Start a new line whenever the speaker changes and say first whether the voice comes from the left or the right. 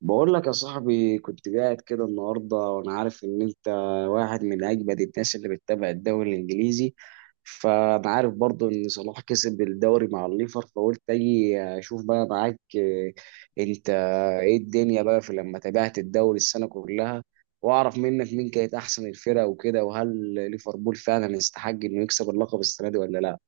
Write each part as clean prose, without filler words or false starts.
right: بقول لك يا صاحبي، كنت قاعد كده النهارده وانا عارف ان انت واحد من اجمد الناس اللي بتتابع الدوري الانجليزي. فانا عارف برضو ان صلاح كسب الدوري مع الليفر، فقلت اجي اشوف بقى معاك. انت ايه الدنيا بقى في لما تابعت الدوري السنه كلها، واعرف منك مين كانت احسن الفرق وكده، وهل ليفربول فعلا يستحق انه يكسب اللقب السنه دي ولا لا.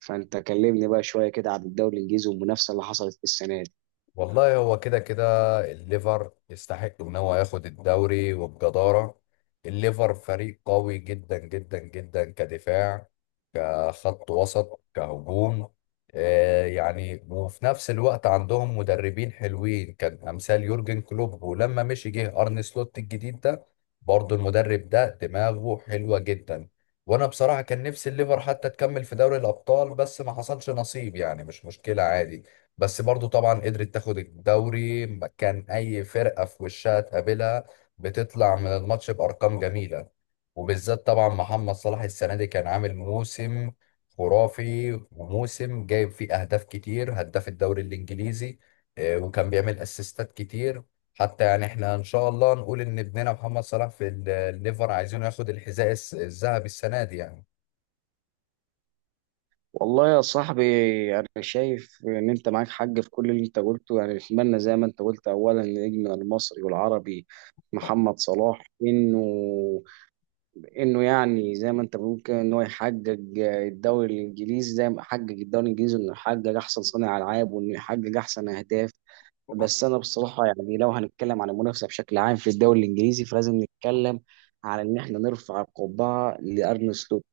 right: فانت كلمني بقى شويه كده عن الدوري الانجليزي والمنافسه اللي حصلت في السنه دي.
left: والله هو كده كده، الليفر يستحق ان هو ياخد الدوري وبجدارة. الليفر فريق قوي جدا جدا جدا كدفاع، كخط وسط، كهجوم. وفي نفس الوقت عندهم مدربين حلوين كان امثال يورجن كلوب، ولما مشي جه ارن سلوت الجديد ده برضه المدرب ده دماغه حلوة جدا. وانا بصراحة كان نفسي الليفر حتى تكمل في دوري الابطال، بس ما حصلش نصيب، يعني مش مشكلة عادي. بس برضو طبعا قدرت تاخد الدوري، ما كان اي فرقة في وشها تقابلها بتطلع من الماتش بارقام جميلة. وبالذات طبعا محمد صلاح السنة دي كان عامل موسم خرافي، وموسم جايب فيه اهداف كتير، هداف الدوري الانجليزي. وكان بيعمل اسيستات كتير. حتى يعني احنا ان شاء الله نقول ان ابننا محمد صلاح في الليفر عايزينه ياخد الحذاء الذهبي السنة دي يعني.
right: والله يا صاحبي، أنا شايف إن أنت معاك حق في كل اللي أنت قلته. يعني نتمنى زي ما أنت قلت أولا نجمنا المصري والعربي محمد صلاح إنه يعني زي ما أنت بتقول كده إن هو يحقق الدوري الإنجليزي زي ما حقق الدوري الإنجليزي، إنه يحقق أحسن صانع ألعاب وإنه يحقق أحسن أهداف. بس انا بصراحه يعني لو هنتكلم عن المنافسه بشكل عام في الدوري الانجليزي، فلازم نتكلم على ان احنا نرفع القبعه لارن سلوت.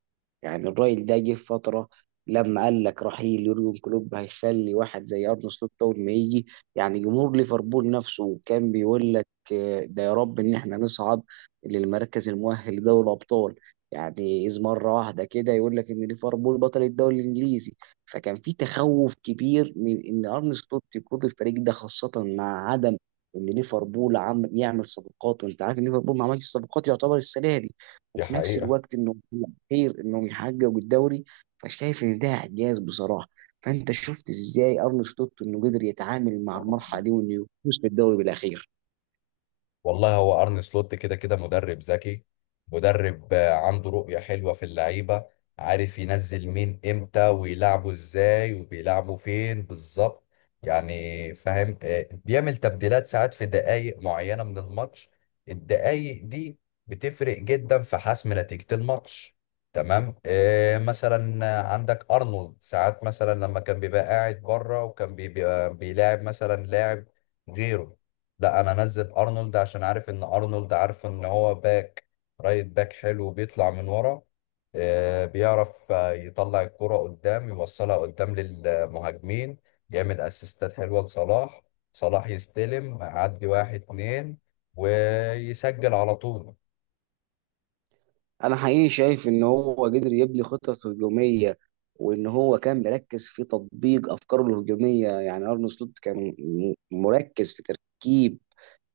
right: يعني الراجل ده جه في فتره لما قال لك رحيل يورجن كلوب هيخلي واحد زي ارن سلوت اول ما يجي، يعني جمهور ليفربول نفسه كان بيقول لك ده يا رب ان احنا نصعد للمركز المؤهل لدوري الابطال، يعني اذ مره واحده كده يقول لك ان ليفربول بطل الدوري الانجليزي. فكان في تخوف كبير من ان ارن سلوت يقود الفريق ده، خاصه مع عدم ان ليفربول عم يعمل صفقات، وانت عارف ان ليفربول ما عملش صفقات يعتبر السنه دي.
left: دي
right: وفي نفس
left: حقيقة.
right: الوقت انه خير انهم يحققوا الدوري، فشايف ان ده اعجاز بصراحه. فانت شفت ازاي ارن سلوت انه قدر يتعامل مع المرحله دي وانه يفوز بالدوري بالاخير.
left: والله هو ارن سلوت كده كده مدرب ذكي، مدرب عنده رؤية حلوة في اللعيبة، عارف ينزل مين امتى ويلعبوا ازاي وبيلعبوا فين بالظبط، يعني فاهم. بيعمل تبديلات ساعات في دقائق معينة من الماتش، الدقائق دي بتفرق جدا في حسم نتيجة الماتش. تمام. مثلا عندك ارنولد، ساعات مثلا لما كان بيبقى قاعد بره وكان بيبقى بيلاعب مثلا لاعب غيره، لا انا انزل ارنولد عشان عارف ان ارنولد عارف ان هو باك، رايت باك حلو بيطلع من ورا، بيعرف يطلع الكرة قدام، يوصلها قدام للمهاجمين، يعمل اسيستات حلوة لصلاح، صلاح يستلم يعدي واحد اتنين ويسجل على طول.
right: انا حقيقي شايف ان هو قدر يبني خطط هجوميه وان هو كان مركز في تطبيق افكاره الهجوميه. يعني ارن سلوت كان مركز في تركيب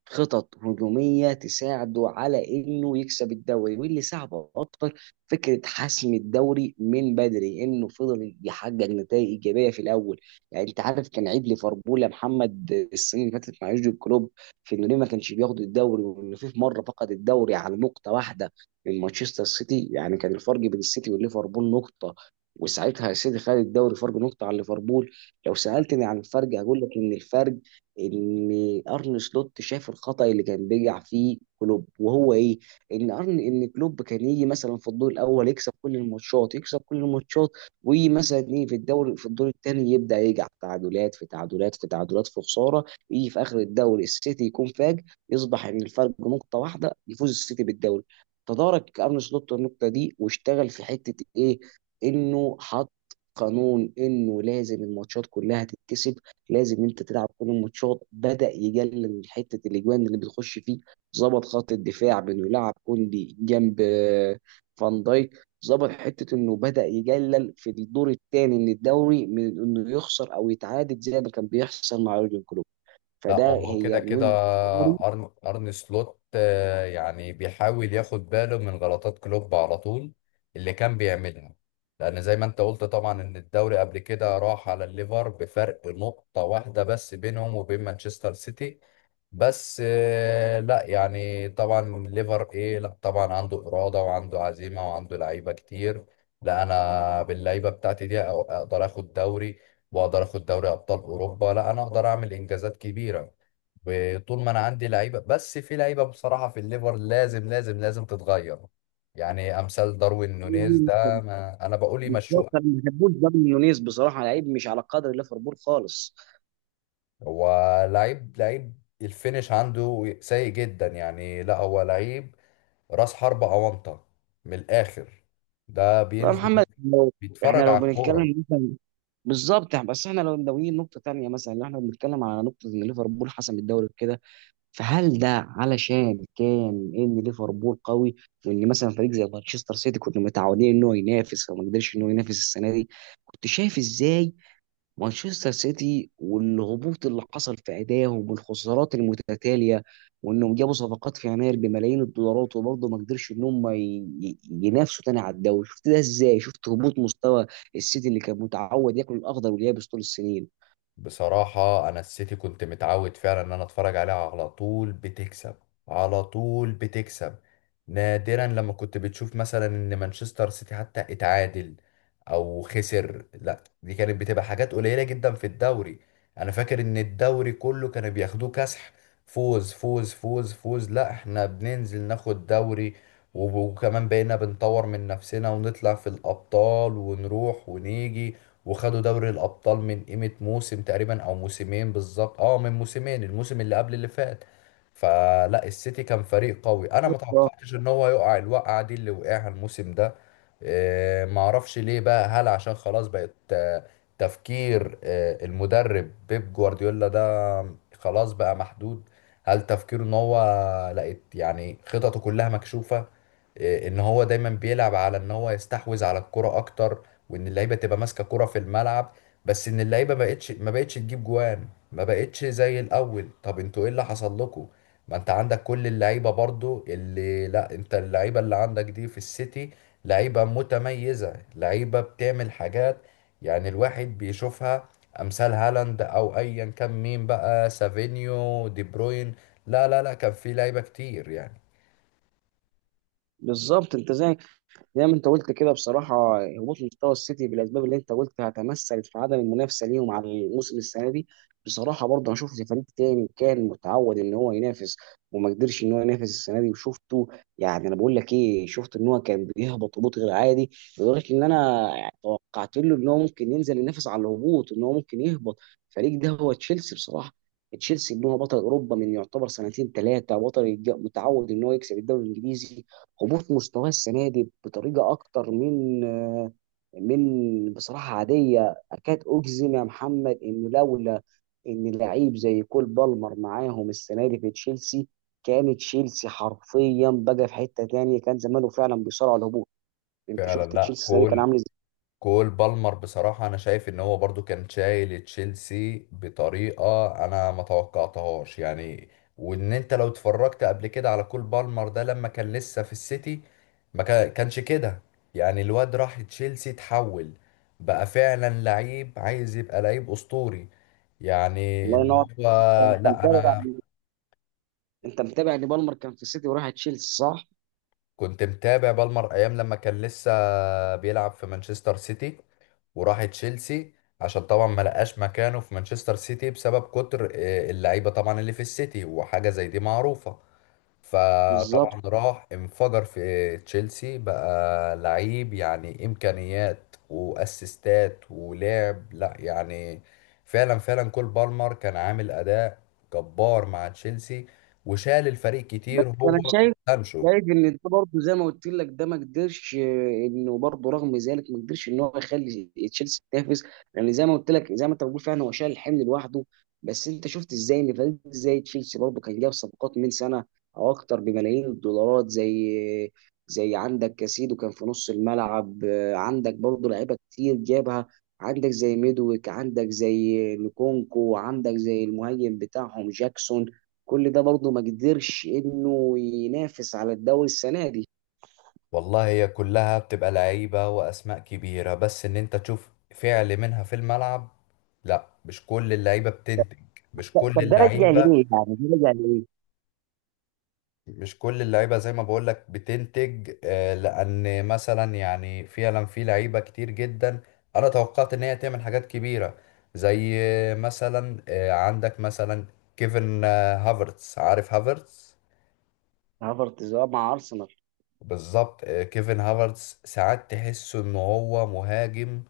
right: خطط هجومية تساعده على انه يكسب الدوري، واللي ساعده اكتر فكرة حسم الدوري من بدري انه فضل يحقق نتائج ايجابية في الاول. يعني انت عارف كان عيب ليفربول يا محمد السنة اللي فاتت مع يورجن كلوب في انه ليه ما كانش بياخد الدوري، وانه في مرة فقد الدوري على نقطة واحدة من مانشستر سيتي. يعني كان الفرق بين السيتي وليفربول نقطة، وساعتها السيتي خد الدوري فرق نقطة عن ليفربول. لو سألتني عن الفرق، هقول لك إن الفرق ان ارن سلوت شاف الخطأ اللي كان بيقع فيه كلوب وهو ايه. ان كلوب كان يجي مثلا في الدور الاول يكسب كل الماتشات يكسب كل الماتشات، ويجي مثلا ايه في الدوري في الدور الثاني يبدا يقع في تعادلات في تعادلات في تعادلات في خساره، يجي في اخر الدوري السيتي يكون فاج، يصبح ان الفرق نقطه واحده يفوز السيتي بالدوري. تدارك ارن سلوت النقطه دي واشتغل في حته ايه، انه حط قانون انه لازم الماتشات كلها تتكسب، لازم انت تلعب كل الماتشات، بدا يقلل من حته الاجوان اللي بتخش فيه. ظبط خط الدفاع بانه يلعب كوندي جنب فان دايك، ظبط حته انه بدا يقلل في الدور الثاني من الدوري من انه يخسر او يتعادل زي ما كان بيحصل مع يورجن كلوب.
left: لا
right: فده
left: هو كده
right: هي من
left: كده،
right: وجهه نظري.
left: أرن سلوت يعني بيحاول ياخد باله من غلطات كلوب على طول اللي كان بيعملها. لأن زي ما أنت قلت طبعا إن الدوري قبل كده راح على الليفر بفرق نقطة واحدة بس بينهم وبين مانشستر سيتي. بس لا يعني طبعا الليفر إيه، لا طبعا عنده إرادة وعنده عزيمة وعنده لعيبة كتير، لا أنا باللعيبة بتاعتي دي أقدر آخد دوري واقدر اخد دوري ابطال اوروبا، لا انا اقدر اعمل انجازات كبيره وطول ما انا عندي لعيبه. بس في لعيبه بصراحه في الليفر لازم لازم لازم تتغير، يعني امثال داروين نونيز ده ما انا بقول
right: بالظبط، انا
left: يمشوه.
right: ما بحبوش داروين نونيز بصراحه، لعيب مش على قدر ليفربول خالص.
left: هو لعيب، لعيب الفينش عنده سيء جدا، يعني لا هو لعيب راس حربة اونطه من الاخر، ده
right: طب يا
left: بينزل
right: محمد لو احنا
left: بيتفرج
right: لو
left: على الكوره.
right: بنتكلم بالظبط يعني، بس احنا لو ناويين نقطة تانية مثلا اللي احنا بنتكلم على نقطة ان ليفربول حسم الدوري كده، فهل ده علشان كان ان ليفربول قوي، وان مثلا فريق زي مانشستر سيتي كنا متعودين ان هو ينافس فما قدرش ان هو ينافس السنة دي؟ كنت شايف ازاي مانشستر سيتي والهبوط اللي حصل في ادائهم والخسارات المتتاليه، وانهم جابوا صفقات في يناير بملايين الدولارات وبرضه ما قدرش ان هم ينافسوا تاني على الدوري؟ شفت ده ازاي؟ شفت هبوط مستوى السيتي اللي كان متعود ياكل الاخضر واليابس طول السنين؟
left: بصراحة أنا السيتي كنت متعود فعلا إن أنا أتفرج عليها على طول بتكسب، على طول بتكسب. نادرا لما كنت بتشوف مثلا إن مانشستر سيتي حتى اتعادل أو خسر، لا دي كانت بتبقى حاجات قليلة جدا في الدوري. أنا فاكر إن الدوري كله كانوا بياخدوه كسح، فوز فوز فوز فوز، لا إحنا بننزل ناخد دوري وكمان بقينا بنطور من نفسنا ونطلع في الأبطال ونروح ونيجي وخدوا دوري الأبطال من قيمة موسم تقريبا أو موسمين بالظبط، اه من موسمين، الموسم اللي قبل اللي فات. فلا السيتي كان فريق قوي، أنا ما
right: آه.
left: توقعتش إن هو يقع الوقعة دي اللي وقعها الموسم ده. ما اعرفش ليه بقى، هل عشان خلاص بقت تفكير المدرب بيب جوارديولا ده خلاص بقى محدود؟ هل تفكيره ان هو لقيت يعني خططه كلها مكشوفة؟ ان هو دايما بيلعب على ان هو يستحوذ على الكرة اكتر وان اللعيبه تبقى ماسكه كرة في الملعب، بس ان اللعيبه ما بقتش تجيب جوان، ما بقتش زي الاول. طب انتوا ايه اللي حصل لكم؟ ما انت عندك كل اللعيبه برضو اللي، لا انت اللعيبه اللي عندك دي في السيتي لعيبه متميزه، لعيبه بتعمل حاجات يعني الواحد بيشوفها، امثال هالاند او ايا كان مين بقى، سافينيو، دي بروين، لا لا لا كان في لعيبه كتير يعني.
right: بالظبط، انت زي ما انت قلت كده بصراحه، هبوط مستوى السيتي بالاسباب اللي انت قلتها تمثلت في عدم المنافسه ليهم على الموسم السنه دي. بصراحه برضه انا شفت فريق تاني كان متعود ان هو ينافس وما قدرش ان هو ينافس السنه دي وشفته، يعني انا بقول لك ايه، شفت ان هو كان بيهبط هبوط غير عادي لدرجه ان انا توقعت له ان هو ممكن ينزل ينافس على الهبوط، ان هو ممكن يهبط. الفريق ده هو تشيلسي بصراحه. تشيلسي ان هو بطل اوروبا من يعتبر سنتين ثلاثه، بطل متعود ان هو يكسب الدوري الانجليزي. هبوط مستواه السنه دي بطريقه اكتر من من بصراحه عاديه. اكاد اجزم يا محمد انه لولا ان لعيب زي كول بالمر معاهم السنه دي في تشيلسي، كان تشيلسي حرفيا بقى في حته تانية، كان زمانه فعلا بيصارع على الهبوط. انت
left: فعلا،
right: شفت
left: لا
right: تشيلسي السنه دي كان
left: كل
right: عامل ازاي؟
left: كول بالمر بصراحة أنا شايف إن هو برضو كان شايل تشيلسي بطريقة أنا ما توقعتهاش يعني. وإن أنت لو اتفرجت قبل كده على كول بالمر ده لما كان لسه في السيتي ما كا- كانش كده. يعني الواد راح تشيلسي اتحول، بقى فعلا لعيب عايز يبقى لعيب أسطوري، يعني
right: الله
left: اللي
right: ينور.
left: هو
right: انت
left: لا
right: متابع
left: أنا
right: انت متابع ان بالمر كان في السيتي وراح تشيلسي صح؟
left: كنت متابع بالمر أيام لما كان لسه بيلعب في مانشستر سيتي وراح تشيلسي عشان طبعا ما لقاش مكانه في مانشستر سيتي بسبب كتر اللعيبه طبعا اللي في السيتي، وحاجه زي دي معروفه.
right: بالظبط.
left: فطبعا راح انفجر في تشيلسي، بقى لعيب يعني امكانيات واسيستات ولعب، لا يعني فعلا فعلا كول بالمر كان عامل اداء جبار مع تشيلسي، وشال الفريق
right: بس
left: كتير هو
right: انا شايف
left: وسانشو.
right: شايف ان ده برضه زي ما قلت لك، ده ما قدرش انه برضه رغم ذلك ما قدرش ان هو يخلي تشيلسي تنافس، لان زي ما قلت لك زي ما انت بتقول فعلا هو شايل الحمل لوحده. بس انت شفت ازاي ان فريق زي تشيلسي برضه كان جاب صفقات من سنه او اكتر بملايين الدولارات، زي عندك كاسيدو كان في نص الملعب، عندك برضه لعيبه كتير جابها، عندك زي ميدويك، عندك زي نكونكو، عندك زي المهاجم بتاعهم جاكسون، كل ده برضه ما قدرش انه ينافس على الدوري السنه دي.
left: والله هي كلها بتبقى لعيبة وأسماء كبيرة، بس إن أنت تشوف فعل منها في الملعب، لا مش كل اللعيبة بتنتج، مش كل
right: طب ده راجع
left: اللعيبة.
right: لإيه؟ يعني ده راجع لإيه؟
left: مش كل اللعيبة زي ما بقولك بتنتج، لأن مثلا يعني فعلا في لعيبة كتير جدا أنا توقعت إن هي تعمل حاجات كبيرة، زي مثلا، عندك مثلا كيفن هافرتس، عارف هافرتس؟
right: هافرتز اه مع ارسنال.
left: بالظبط. كيفن هافرتس ساعات تحسه إن هو مهاجم،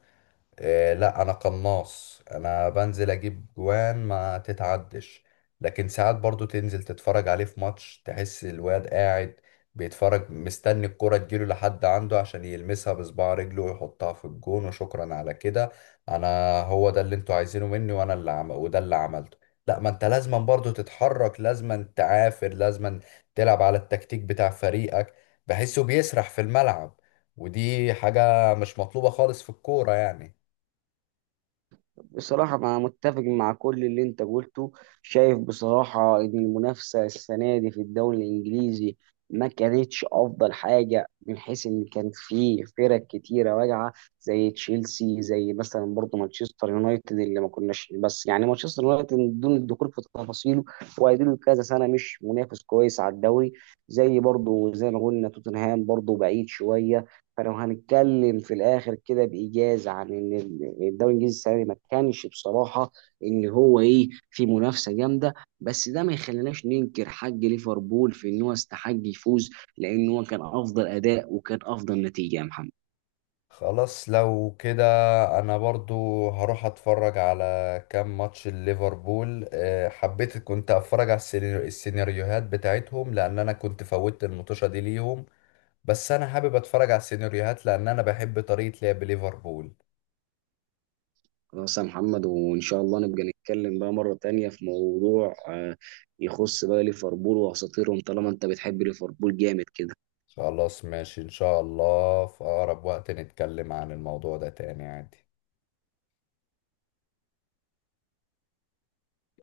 left: لا انا قناص انا بنزل اجيب جوان ما تتعدش. لكن ساعات برضو تنزل تتفرج عليه في ماتش تحس الواد قاعد بيتفرج مستني الكرة تجيله لحد عنده عشان يلمسها بصباع رجله ويحطها في الجون وشكرا على كده. انا هو ده اللي انتوا عايزينه مني وانا اللي عم... وده اللي عملته، لا ما انت لازما برضو تتحرك، لازما تعافر، لازما تلعب على التكتيك بتاع فريقك. بحسه بيسرح في الملعب، ودي حاجة مش مطلوبة خالص في الكورة يعني.
right: بصراحة أنا متفق مع كل اللي أنت قلته. شايف بصراحة إن المنافسة السنة دي في الدوري الإنجليزي ما كانتش أفضل حاجة، من حيث إن كان في فرق كتيرة واجعة زي تشيلسي، زي مثلا برضه مانشستر يونايتد اللي ما كناش، بس يعني مانشستر يونايتد بدون الدخول في تفاصيله وقاعدين كذا سنة مش منافس كويس على الدوري، زي برضه زي ما قلنا توتنهام برضه بعيد شوية. فلو هنتكلم في الاخر كده بايجاز عن ان الدوري الانجليزي السنه دي ما كانش بصراحه ان هو ايه في منافسه جامده. بس ده ما يخليناش ننكر حق ليفربول في ان هو استحق يفوز، لان هو كان افضل اداء وكان افضل نتيجه يا محمد.
left: خلاص لو كده انا برضو هروح اتفرج على كام ماتش ليفربول، حبيت كنت اتفرج على السيناريوهات بتاعتهم لان انا كنت فوتت المطوشة دي ليهم، بس انا حابب اتفرج على السيناريوهات لان انا بحب طريقة لعب ليفربول.
right: خلاص يا محمد، وان شاء الله نبقى نتكلم بقى مره تانية في موضوع يخص بقى ليفربول واساطيرهم، طالما انت بتحب ليفربول جامد كده.
left: خلاص ماشي، ان شاء الله في اقرب وقت نتكلم عن الموضوع ده تاني عادي.